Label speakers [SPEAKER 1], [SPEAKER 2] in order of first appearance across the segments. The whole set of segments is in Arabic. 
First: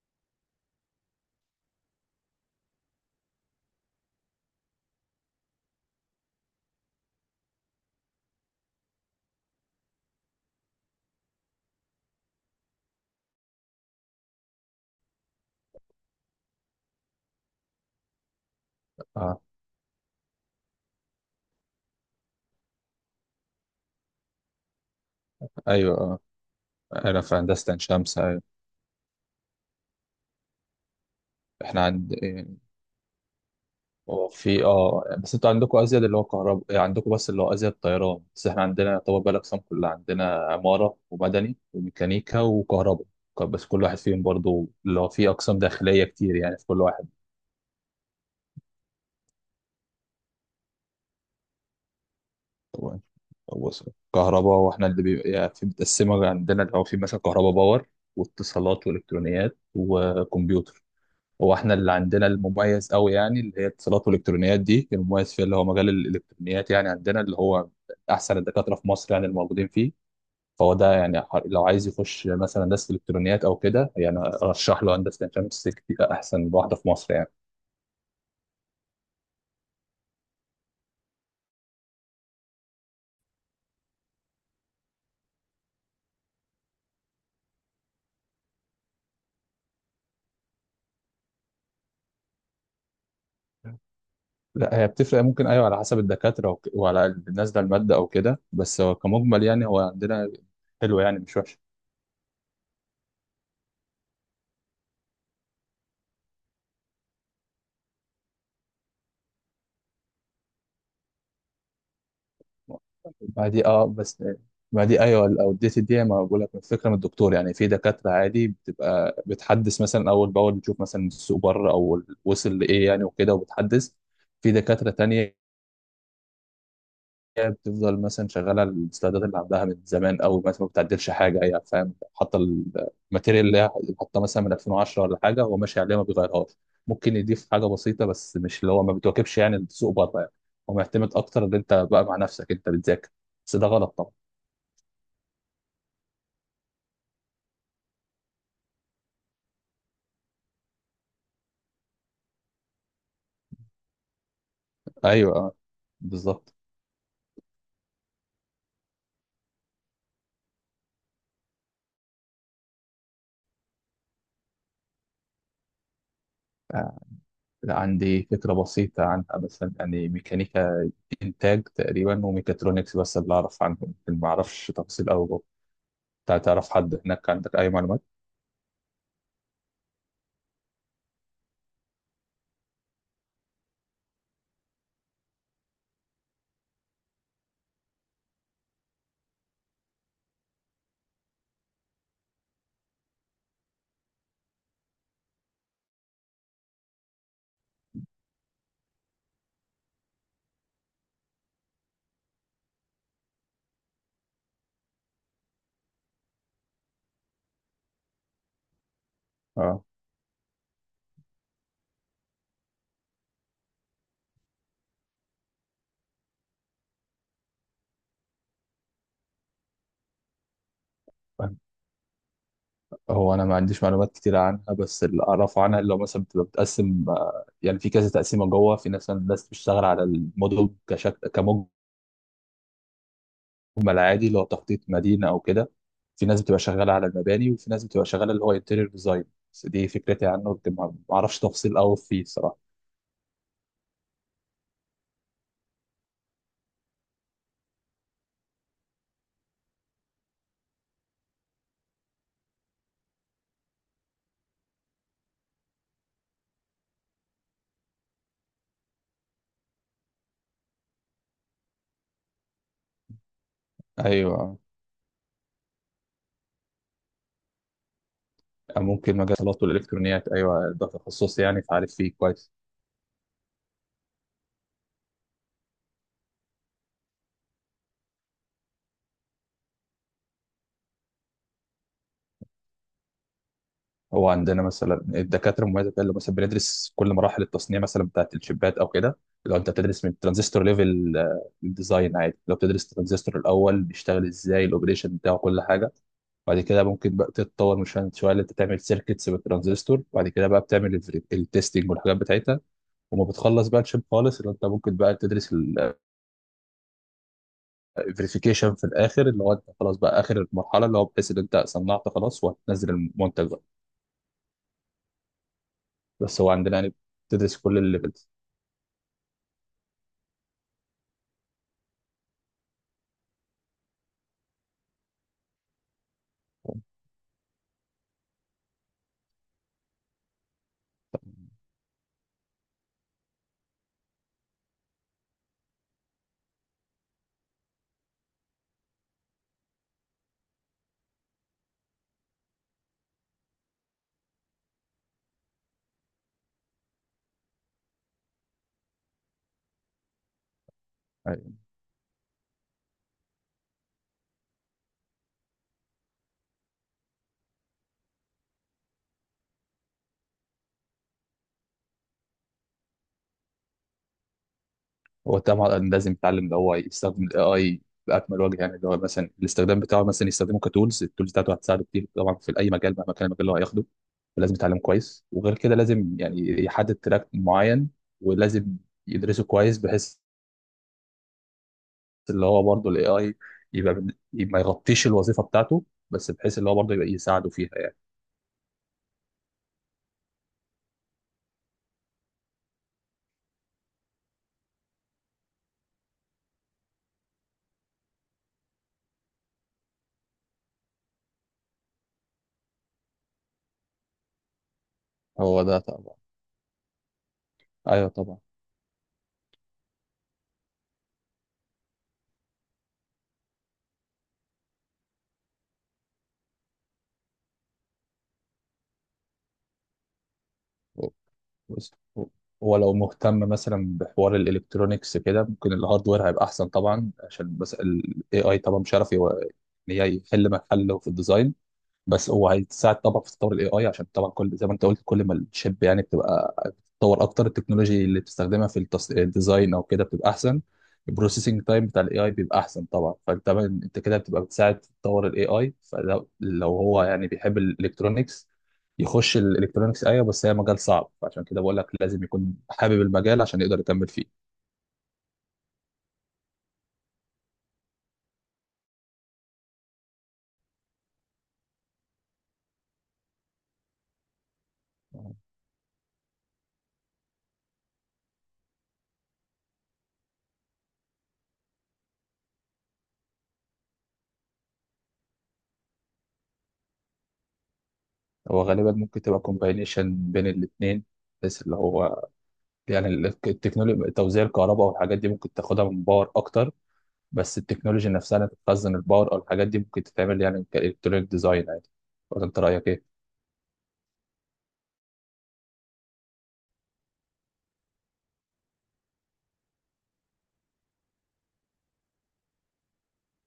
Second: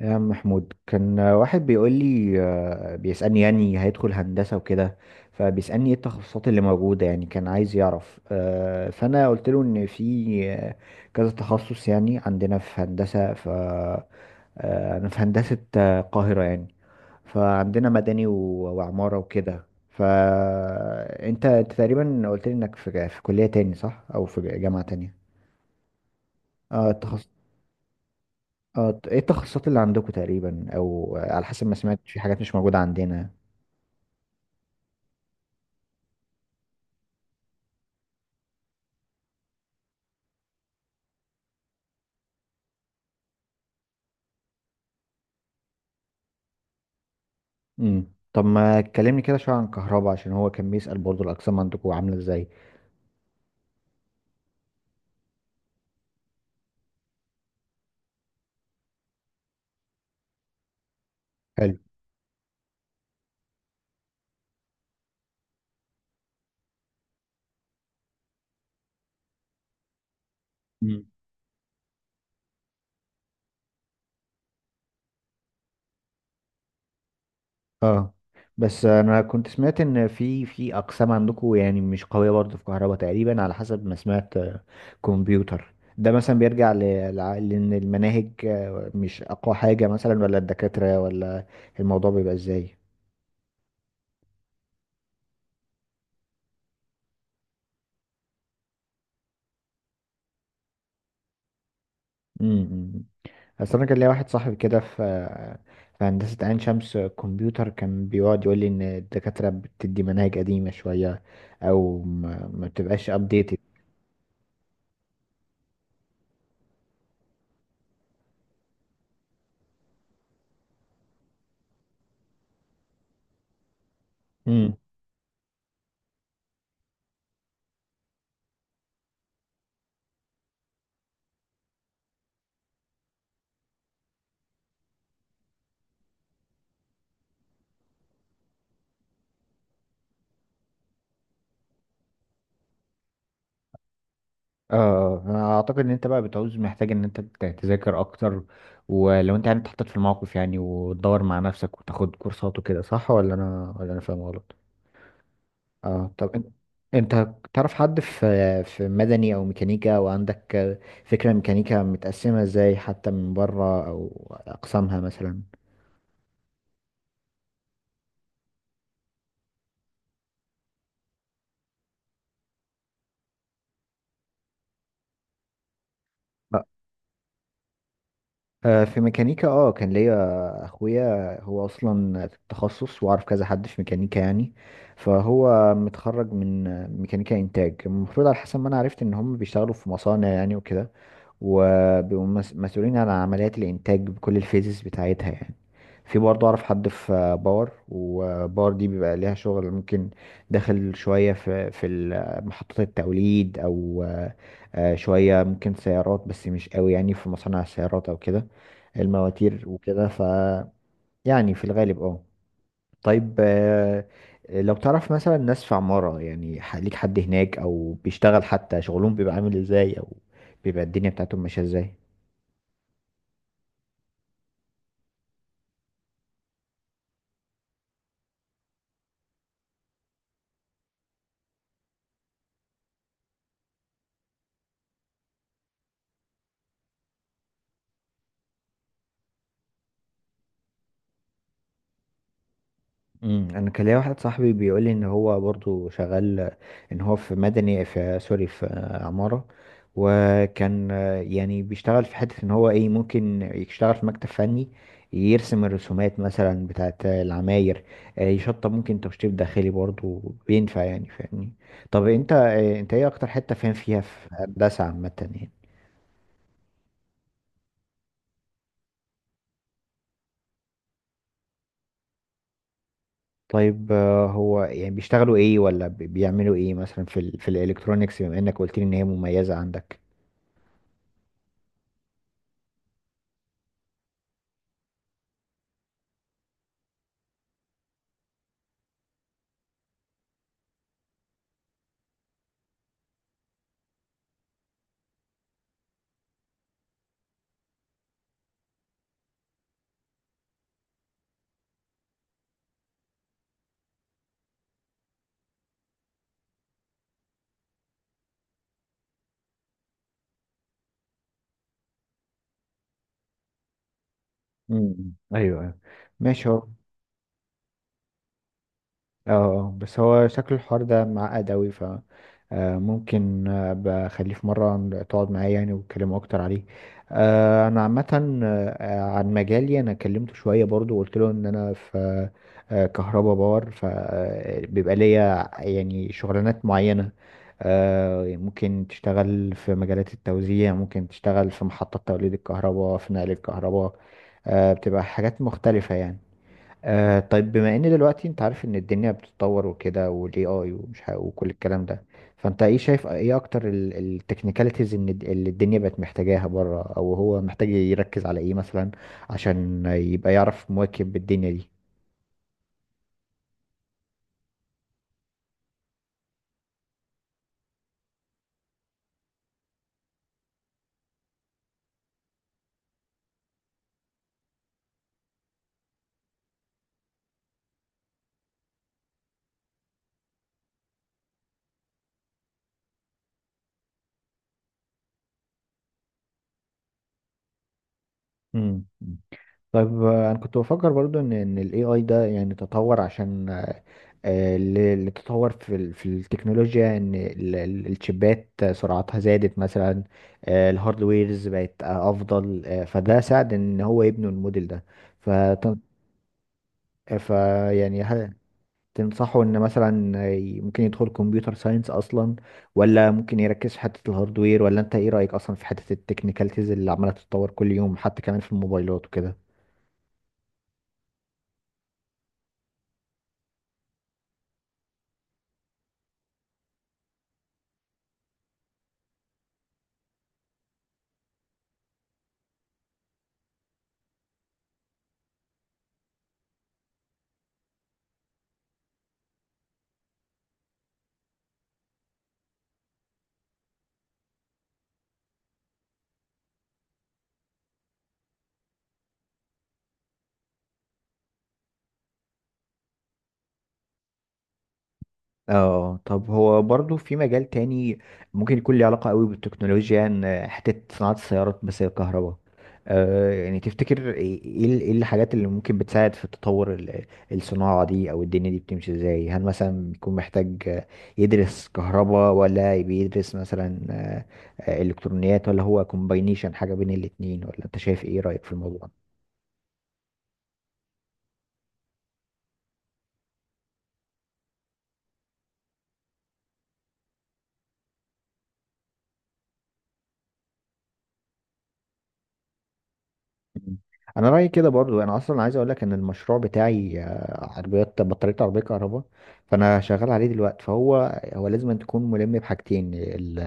[SPEAKER 1] يا عم محمود، كان واحد بيقول لي، بيسألني يعني هيدخل هندسة وكده. فبيسألني ايه التخصصات اللي موجودة؟ يعني كان عايز يعرف. فأنا قلت له إن في كذا تخصص، يعني عندنا في هندسة. ف آه، أنا في هندسة القاهرة يعني. فعندنا مدني وعمارة
[SPEAKER 2] اه
[SPEAKER 1] وكده. فأنت تقريبا قلت لي إنك في كلية تاني، صح؟ أو في جامعة تانية.
[SPEAKER 2] ايوه اه
[SPEAKER 1] اه
[SPEAKER 2] انا في هندسه عين شمس، ايوه.
[SPEAKER 1] اه. ايه التخصصات اللي عندكم تقريبا؟ او على حسب ما
[SPEAKER 2] احنا
[SPEAKER 1] سمعت،
[SPEAKER 2] عند
[SPEAKER 1] في حاجات مش موجودة عندنا.
[SPEAKER 2] هو في بس انتوا عندكم ازيد اللي هو كهرباء، عندكم بس اللي هو ازيد طيران، بس احنا عندنا يعتبر بقى الاقسام كلها عندنا: عماره ومدني وميكانيكا وكهرباء. بس كل واحد فيهم برضو اللي هو في اقسام داخليه كتير يعني في كل واحد.
[SPEAKER 1] طب ما تكلمني كده شوية عن كهرباء، عشان هو كان بيسأل برضو الأقسام عندكم عاملة ازاي.
[SPEAKER 2] هو- هو كهرباء واحنا اللي بيبقى يعني في متقسمه عندنا اللي هو في مثلا كهرباء باور واتصالات والكترونيات وكمبيوتر. هو احنا
[SPEAKER 1] حلو.
[SPEAKER 2] اللي عندنا المميز قوي يعني اللي هي اتصالات والالكترونيات دي المميز فيها اللي هو مجال الالكترونيات، يعني عندنا اللي هو احسن الدكاتره في مصر يعني الموجودين فيه. فهو ده
[SPEAKER 1] مم.
[SPEAKER 2] يعني لو عايز يخش مثلا هندسه الكترونيات او كده، يعني ارشح له هندسه الشمس، كتير احسن واحده في مصر يعني.
[SPEAKER 1] اه، بس انا كنت سمعت ان في اقسام عندكم يعني مش قويه برضه في كهرباء، تقريبا على حسب ما سمعت. كمبيوتر ده مثلا بيرجع لان المناهج مش اقوى حاجه مثلا، ولا الدكاتره، ولا الموضوع بيبقى ازاي؟
[SPEAKER 2] لا، هي بتفرق، ممكن ايوه على حسب الدكاتره وعلى نازله الماده او كده، بس هو كمجمل يعني هو عندنا حلو يعني، مش وحش.
[SPEAKER 1] امم اصل انا كان ليا واحد صاحبي كده في هندسه عين شمس كمبيوتر، كان بيقعد يقول لي ان الدكاتره بتدي مناهج قديمه شويه، او ما بتبقاش
[SPEAKER 2] ما
[SPEAKER 1] updated.
[SPEAKER 2] دي بس، ما دي ايوه الاوديت دي، ما بقول لك الفكره من الدكتور يعني، في دكاتره عادي بتبقى بتحدث مثلا اول باول، بتشوف مثلا السوق بره او وصل لايه يعني وكده وبتحدث. في
[SPEAKER 1] امم
[SPEAKER 2] دكاتره تانية بتفضل مثلا شغاله السلايدات اللي عندها من زمان، او مثلا ما بتعدلش حاجه هي يعني، فاهم، حاطه الماتيريال اللي هي حاطه مثلا من 2010 ولا حاجه، هو ماشي عليها ما بيغيرهاش. ممكن يضيف حاجه بسيطه، بس مش اللي هو ما بتواكبش يعني السوق بره يعني. هو معتمد اكتر ان انت بقى مع نفسك انت بتذاكر، بس ده غلط طبعا.
[SPEAKER 1] اه، انا اعتقد ان انت بقى بتعوز محتاج ان انت تذاكر اكتر، ولو انت يعني اتحطيت في الموقف، يعني وتدور مع نفسك وتاخد كورسات وكده، صح ولا انا فاهم غلط؟
[SPEAKER 2] ايوه،
[SPEAKER 1] اه، طب انت
[SPEAKER 2] بالظبط.
[SPEAKER 1] انت تعرف حد في مدني او ميكانيكا، وعندك فكرة ميكانيكا متقسمة ازاي حتى من بره، او اقسامها مثلا؟
[SPEAKER 2] آه، عندي فكره بسيطه عنها، مثلا يعني ميكانيكا انتاج تقريبا وميكاترونكس، بس اللي اعرف عنهم، ما اعرفش تفاصيل قوي جوه.
[SPEAKER 1] لا.
[SPEAKER 2] تعرف حد هناك؟ عندك اي معلومات؟
[SPEAKER 1] في ميكانيكا كان ليا اخويا، هو اصلا في التخصص، واعرف كذا حد في ميكانيكا يعني. فهو متخرج من ميكانيكا انتاج، المفروض على حسب ما انا عرفت ان هم بيشتغلوا في مصانع يعني وكده، وبيبقوا مسؤولين عن عمليات الانتاج بكل الفيزز بتاعتها يعني. في برضه اعرف حد في باور، وباور دي بيبقى ليها شغل، ممكن داخل شوية في محطات التوليد، او شوية ممكن سيارات، بس مش قوي يعني في مصانع السيارات او كده، المواتير
[SPEAKER 2] اه.
[SPEAKER 1] وكده. يعني في الغالب. اه، طيب، لو تعرف مثلا ناس في عمارة يعني، ليك حد هناك، او بيشتغل؟ حتى شغلهم بيبقى عامل ازاي، او بيبقى الدنيا بتاعتهم ماشية ازاي؟
[SPEAKER 2] هو انا ما عنديش معلومات كتير عنها، بس اللي اعرفه عنها اللي هو مثلا بتبقى بتقسم، يعني في كذا تقسيمه جوه، في ناس بتشتغل على الموديل كشكل كموج، هم العادي اللي هو تخطيط مدينه او كده، في ناس بتبقى شغاله على المباني، وفي ناس بتبقى شغاله اللي هو انتيريور ديزاين. بس دي فكرتي عنه، لكن ما اعرفش تفاصيل قوي فيه صراحه.
[SPEAKER 1] انا كان ليا واحد صاحبي بيقول لي ان هو برضو شغال، ان هو في مدني، في سوري، في عمارة. وكان يعني بيشتغل في حتة، ان هو ايه، ممكن يشتغل في مكتب فني يرسم الرسومات مثلا بتاعت العماير. يشطب، ممكن تشطيب داخلي برضو بينفع، يعني فاهمني؟ طب انت ايه اكتر حتة فاهم فيها في
[SPEAKER 2] ايوه،
[SPEAKER 1] هندسة عامة يعني؟
[SPEAKER 2] ممكن مجال الاتصالات والالكترونيات، ايوه ده تخصصي يعني فعارف فيه كويس.
[SPEAKER 1] طيب، هو يعني بيشتغلوا ايه، ولا بيعملوا ايه مثلا في في الالكترونيكس، بما انك قلت لي ان هي مميزة عندك؟
[SPEAKER 2] هو عندنا مثلا الدكاتره المميزه اللي مثلا بندرس كل مراحل التصنيع مثلا بتاعت الشيبات او كده. لو انت بتدرس من ترانزستور ليفل الديزاين عادي، لو بتدرس الترانزستور الاول بيشتغل ازاي، الاوبريشن بتاعه، كل حاجه. بعد كده ممكن بقى تتطور من شويه شوية اللي انت تعمل سيركتس بالترانزستور، وبعد كده بقى بتعمل التستنج والحاجات بتاعتها. وما بتخلص بقى الشيب خالص، اللي انت ممكن بقى تدرس الفيريفيكيشن في الاخر، اللي هو انت خلاص بقى اخر المرحله اللي هو بحيث ان انت صنعت خلاص، وهتنزل المنتج بقى.
[SPEAKER 1] امم ايوه، أيوة.
[SPEAKER 2] بس
[SPEAKER 1] ماشي
[SPEAKER 2] هو
[SPEAKER 1] هو.
[SPEAKER 2] عندنا يعني بتدرس كل الليفلز.
[SPEAKER 1] اه، بس هو شكل الحوار ده معقد اوي. ف آه، ممكن بخليه في مرة تقعد معايا، يعني وتكلموا أكتر عليه. أنا عامة عن مجالي، أنا كلمته شوية برضو، وقلت له إن أنا في كهرباء باور، فبيبقى ليا يعني شغلانات معينة. ممكن تشتغل في مجالات التوزيع، ممكن تشتغل في محطات توليد الكهرباء، في نقل الكهرباء. بتبقى حاجات مختلفة يعني. آه، طيب، بما ان دلوقتي انت عارف ان الدنيا بتتطور وكده، والاي اي، وكل الكلام ده. فانت ايه شايف، ايه اكتر التكنيكاليتيز ان اللي الدنيا بقت محتاجاها بره، او هو محتاج يركز على ايه مثلا، عشان يبقى يعرف مواكب الدنيا دي؟
[SPEAKER 2] هو طبعا لازم يتعلم اللي هو يستخدم الاي اي باكمل وجه، يعني اللي هو مثلا الاستخدام بتاعه، مثلا يستخدمه كتولز، التولز بتاعته هتساعده كتير طبعا في اي مجال مهما كان المجال اللي هو هياخده. فلازم يتعلم كويس. وغير كده لازم يعني يحدد تراك معين، ولازم يدرسه كويس، بحيث اللي هو برضه الاي اي يبقى ما يغطيش الوظيفه بتاعته، بس بحيث اللي هو برضه يبقى يساعده فيها يعني.
[SPEAKER 1] امم طيب، انا كنت بفكر برضو ان الاي اي ده يعني تطور، عشان اللي تطور في في التكنولوجيا، ان الشيبات سرعتها زادت مثلا. الهاردويرز بقت افضل. فده ساعد ان هو يبنوا الموديل ده. ف
[SPEAKER 2] هو ده طبعا.
[SPEAKER 1] ف يعني،
[SPEAKER 2] ايوه
[SPEAKER 1] هل
[SPEAKER 2] طبعا.
[SPEAKER 1] تنصحوا ان مثلا ممكن يدخل كمبيوتر ساينس اصلا، ولا ممكن يركز في حتة الهاردوير؟ ولا انت ايه رأيك اصلا في حتة التكنيكاليتيز اللي عمالة تتطور كل يوم، حتى كمان في الموبايلات وكده؟
[SPEAKER 2] بس هو هو لو مهتم مثلا بحوار الالكترونيكس كده، ممكن الهاردوير هيبقى احسن طبعا، عشان بس الاي اي طبعا مش عارف ان هي يحل محله في الديزاين. بس هو هيساعد طبعا في تطور الاي اي، عشان طبعا كل زي ما انت قلت، كل ما الشيب يعني بتبقى بتتطور اكتر، التكنولوجي اللي بتستخدمها في الديزاين او كده بتبقى احسن، البروسيسنج تايم بتاع الاي اي بيبقى احسن طبعا. انت كده بتبقى بتساعد في تطور الاي اي. فلو هو يعني بيحب الالكترونكس يخش الالكترونكس، ايوه، بس هي مجال صعب، فعشان كده بقول لك لازم يكون حابب المجال عشان يقدر يكمل فيه.
[SPEAKER 1] اه، طب هو برضو في مجال تاني، ممكن يكون ليه علاقة قوي بالتكنولوجيا، ان حتة صناعة السيارات، بس هي الكهرباء. آه، يعني تفتكر ايه، إيه الحاجات اللي ممكن بتساعد في تطور الصناعة دي، او الدنيا دي بتمشي ازاي؟ هل مثلا بيكون محتاج يدرس كهرباء، ولا بيدرس مثلا الكترونيات، ولا هو كومباينيشن حاجة بين الاتنين؟ ولا انت شايف ايه رأيك في
[SPEAKER 2] هو
[SPEAKER 1] الموضوع؟
[SPEAKER 2] غالبا ممكن تبقى كومباينيشن بين الاثنين، بس اللي هو يعني التكنولوجيا توزيع الكهرباء والحاجات دي ممكن تاخدها من باور اكتر، بس التكنولوجيا نفسها اللي تخزن الباور او الحاجات دي ممكن تتعمل يعني كالكترونيك ديزاين عادي. ولا انت رايك ايه؟
[SPEAKER 1] مم. انا رايي كده، برضو انا اصلا عايز اقول لك ان المشروع بتاعي عربيات بطاريه، عربيه كهرباء، فانا شغال عليه دلوقتي. فهو لازم أن تكون ملم بحاجتين، ال-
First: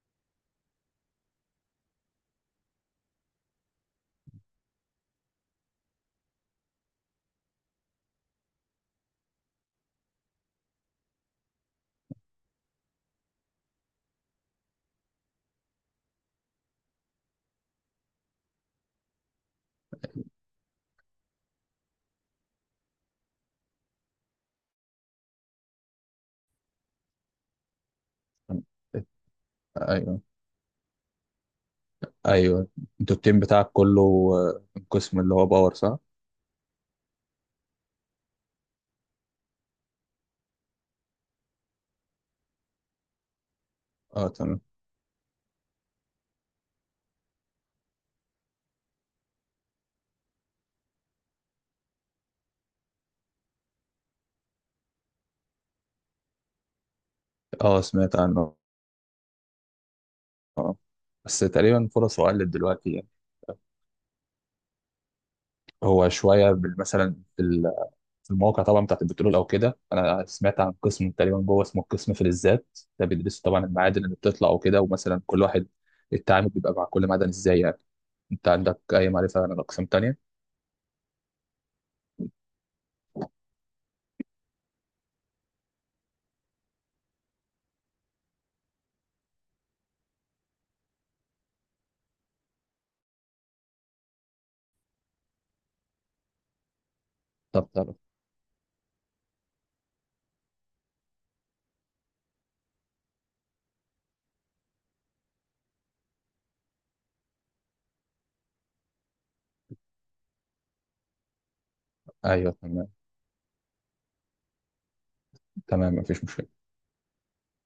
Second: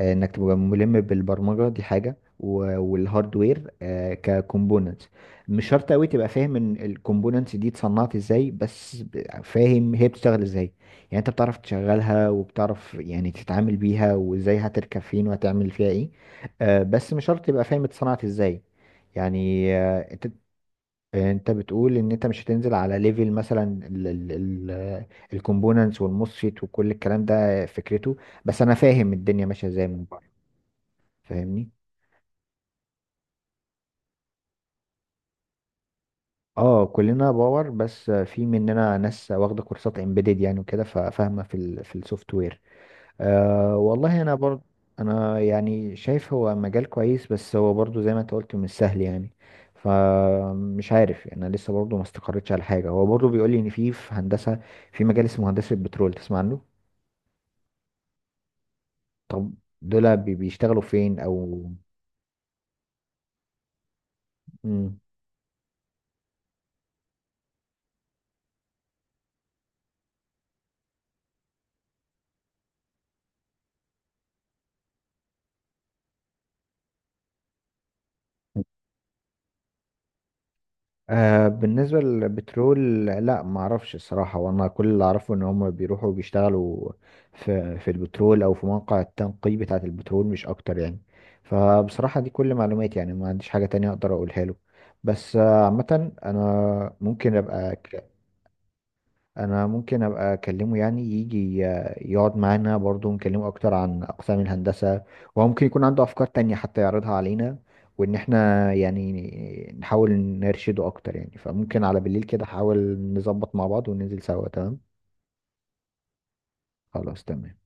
[SPEAKER 1] آه، انك تبقى ملم بالبرمجه، دي حاجه، والهاردوير ككومبوننتس. مش شرط قوي تبقى فاهم ان الكومبوننتس دي اتصنعت ازاي، بس فاهم هي بتشتغل ازاي. يعني انت بتعرف تشغلها، وبتعرف يعني تتعامل بيها، وازاي هتركب فين، وهتعمل فيها ايه. بس مش شرط تبقى فاهم اتصنعت ازاي. يعني انت بتقول ان انت مش هتنزل على ليفل مثلا الكومبوننتس والموسفيت وكل الكلام ده، فكرته. بس انا فاهم الدنيا ماشيه ازاي من
[SPEAKER 2] ايوه.
[SPEAKER 1] بره، فاهمني؟
[SPEAKER 2] ايوه، انتوا التيم بتاعك كله، آه، قسم اللي هو باور صح؟
[SPEAKER 1] اه، كلنا باور، بس في مننا ناس واخده كورسات امبيدد يعني وكده، ففاهمه في في السوفت وير. أه، والله
[SPEAKER 2] اه
[SPEAKER 1] انا
[SPEAKER 2] تمام.
[SPEAKER 1] برضه، انا يعني شايف هو مجال كويس، بس هو برضه زي ما انت قلت مش سهل يعني، فمش عارف يعني، انا لسه برضه ما استقريتش على حاجه. هو برضه بيقول لي ان في هندسه، في مجال اسمه هندسه بترول، تسمع عنه؟
[SPEAKER 2] اه سمعت عنه.
[SPEAKER 1] طب دول
[SPEAKER 2] اه،
[SPEAKER 1] بيشتغلوا فين
[SPEAKER 2] بس
[SPEAKER 1] او؟
[SPEAKER 2] تقريبا فرصه قلت دلوقتي يعني.
[SPEAKER 1] مم.
[SPEAKER 2] هو شويه مثلا المواقع طبعا بتاعت البترول او كده، انا سمعت عن قسم تقريبا جوه اسمه القسم فلزات، ده بيدرسوا طبعا المعادن اللي بتطلع وكده، ومثلا كل واحد التعامل بيبقى مع كل معدن ازاي يعني. انت عندك اي معرفه عن الاقسام التانيه؟
[SPEAKER 1] بالنسبة للبترول، لا، ما اعرفش الصراحة. وانا كل اللي اعرفه ان هم بيروحوا بيشتغلوا في البترول، او في مواقع التنقي بتاعة البترول، مش اكتر يعني. فبصراحة دي كل معلوماتي، يعني ما عنديش حاجة تانية اقدر اقولها له. بس عامة انا ممكن
[SPEAKER 2] طب
[SPEAKER 1] ابقى،
[SPEAKER 2] طب
[SPEAKER 1] اكلمه، يعني يجي يقعد معانا برضو، نكلمه اكتر عن اقسام الهندسة، وهو ممكن يكون عنده افكار تانية حتى يعرضها علينا، وان احنا يعني نحاول نرشده اكتر يعني. فممكن على بالليل كده
[SPEAKER 2] ايوه تمام.
[SPEAKER 1] احاول نظبط مع بعض وننزل سوا. تمام.
[SPEAKER 2] تمام، مفيش مشكله.
[SPEAKER 1] خلاص، تمام.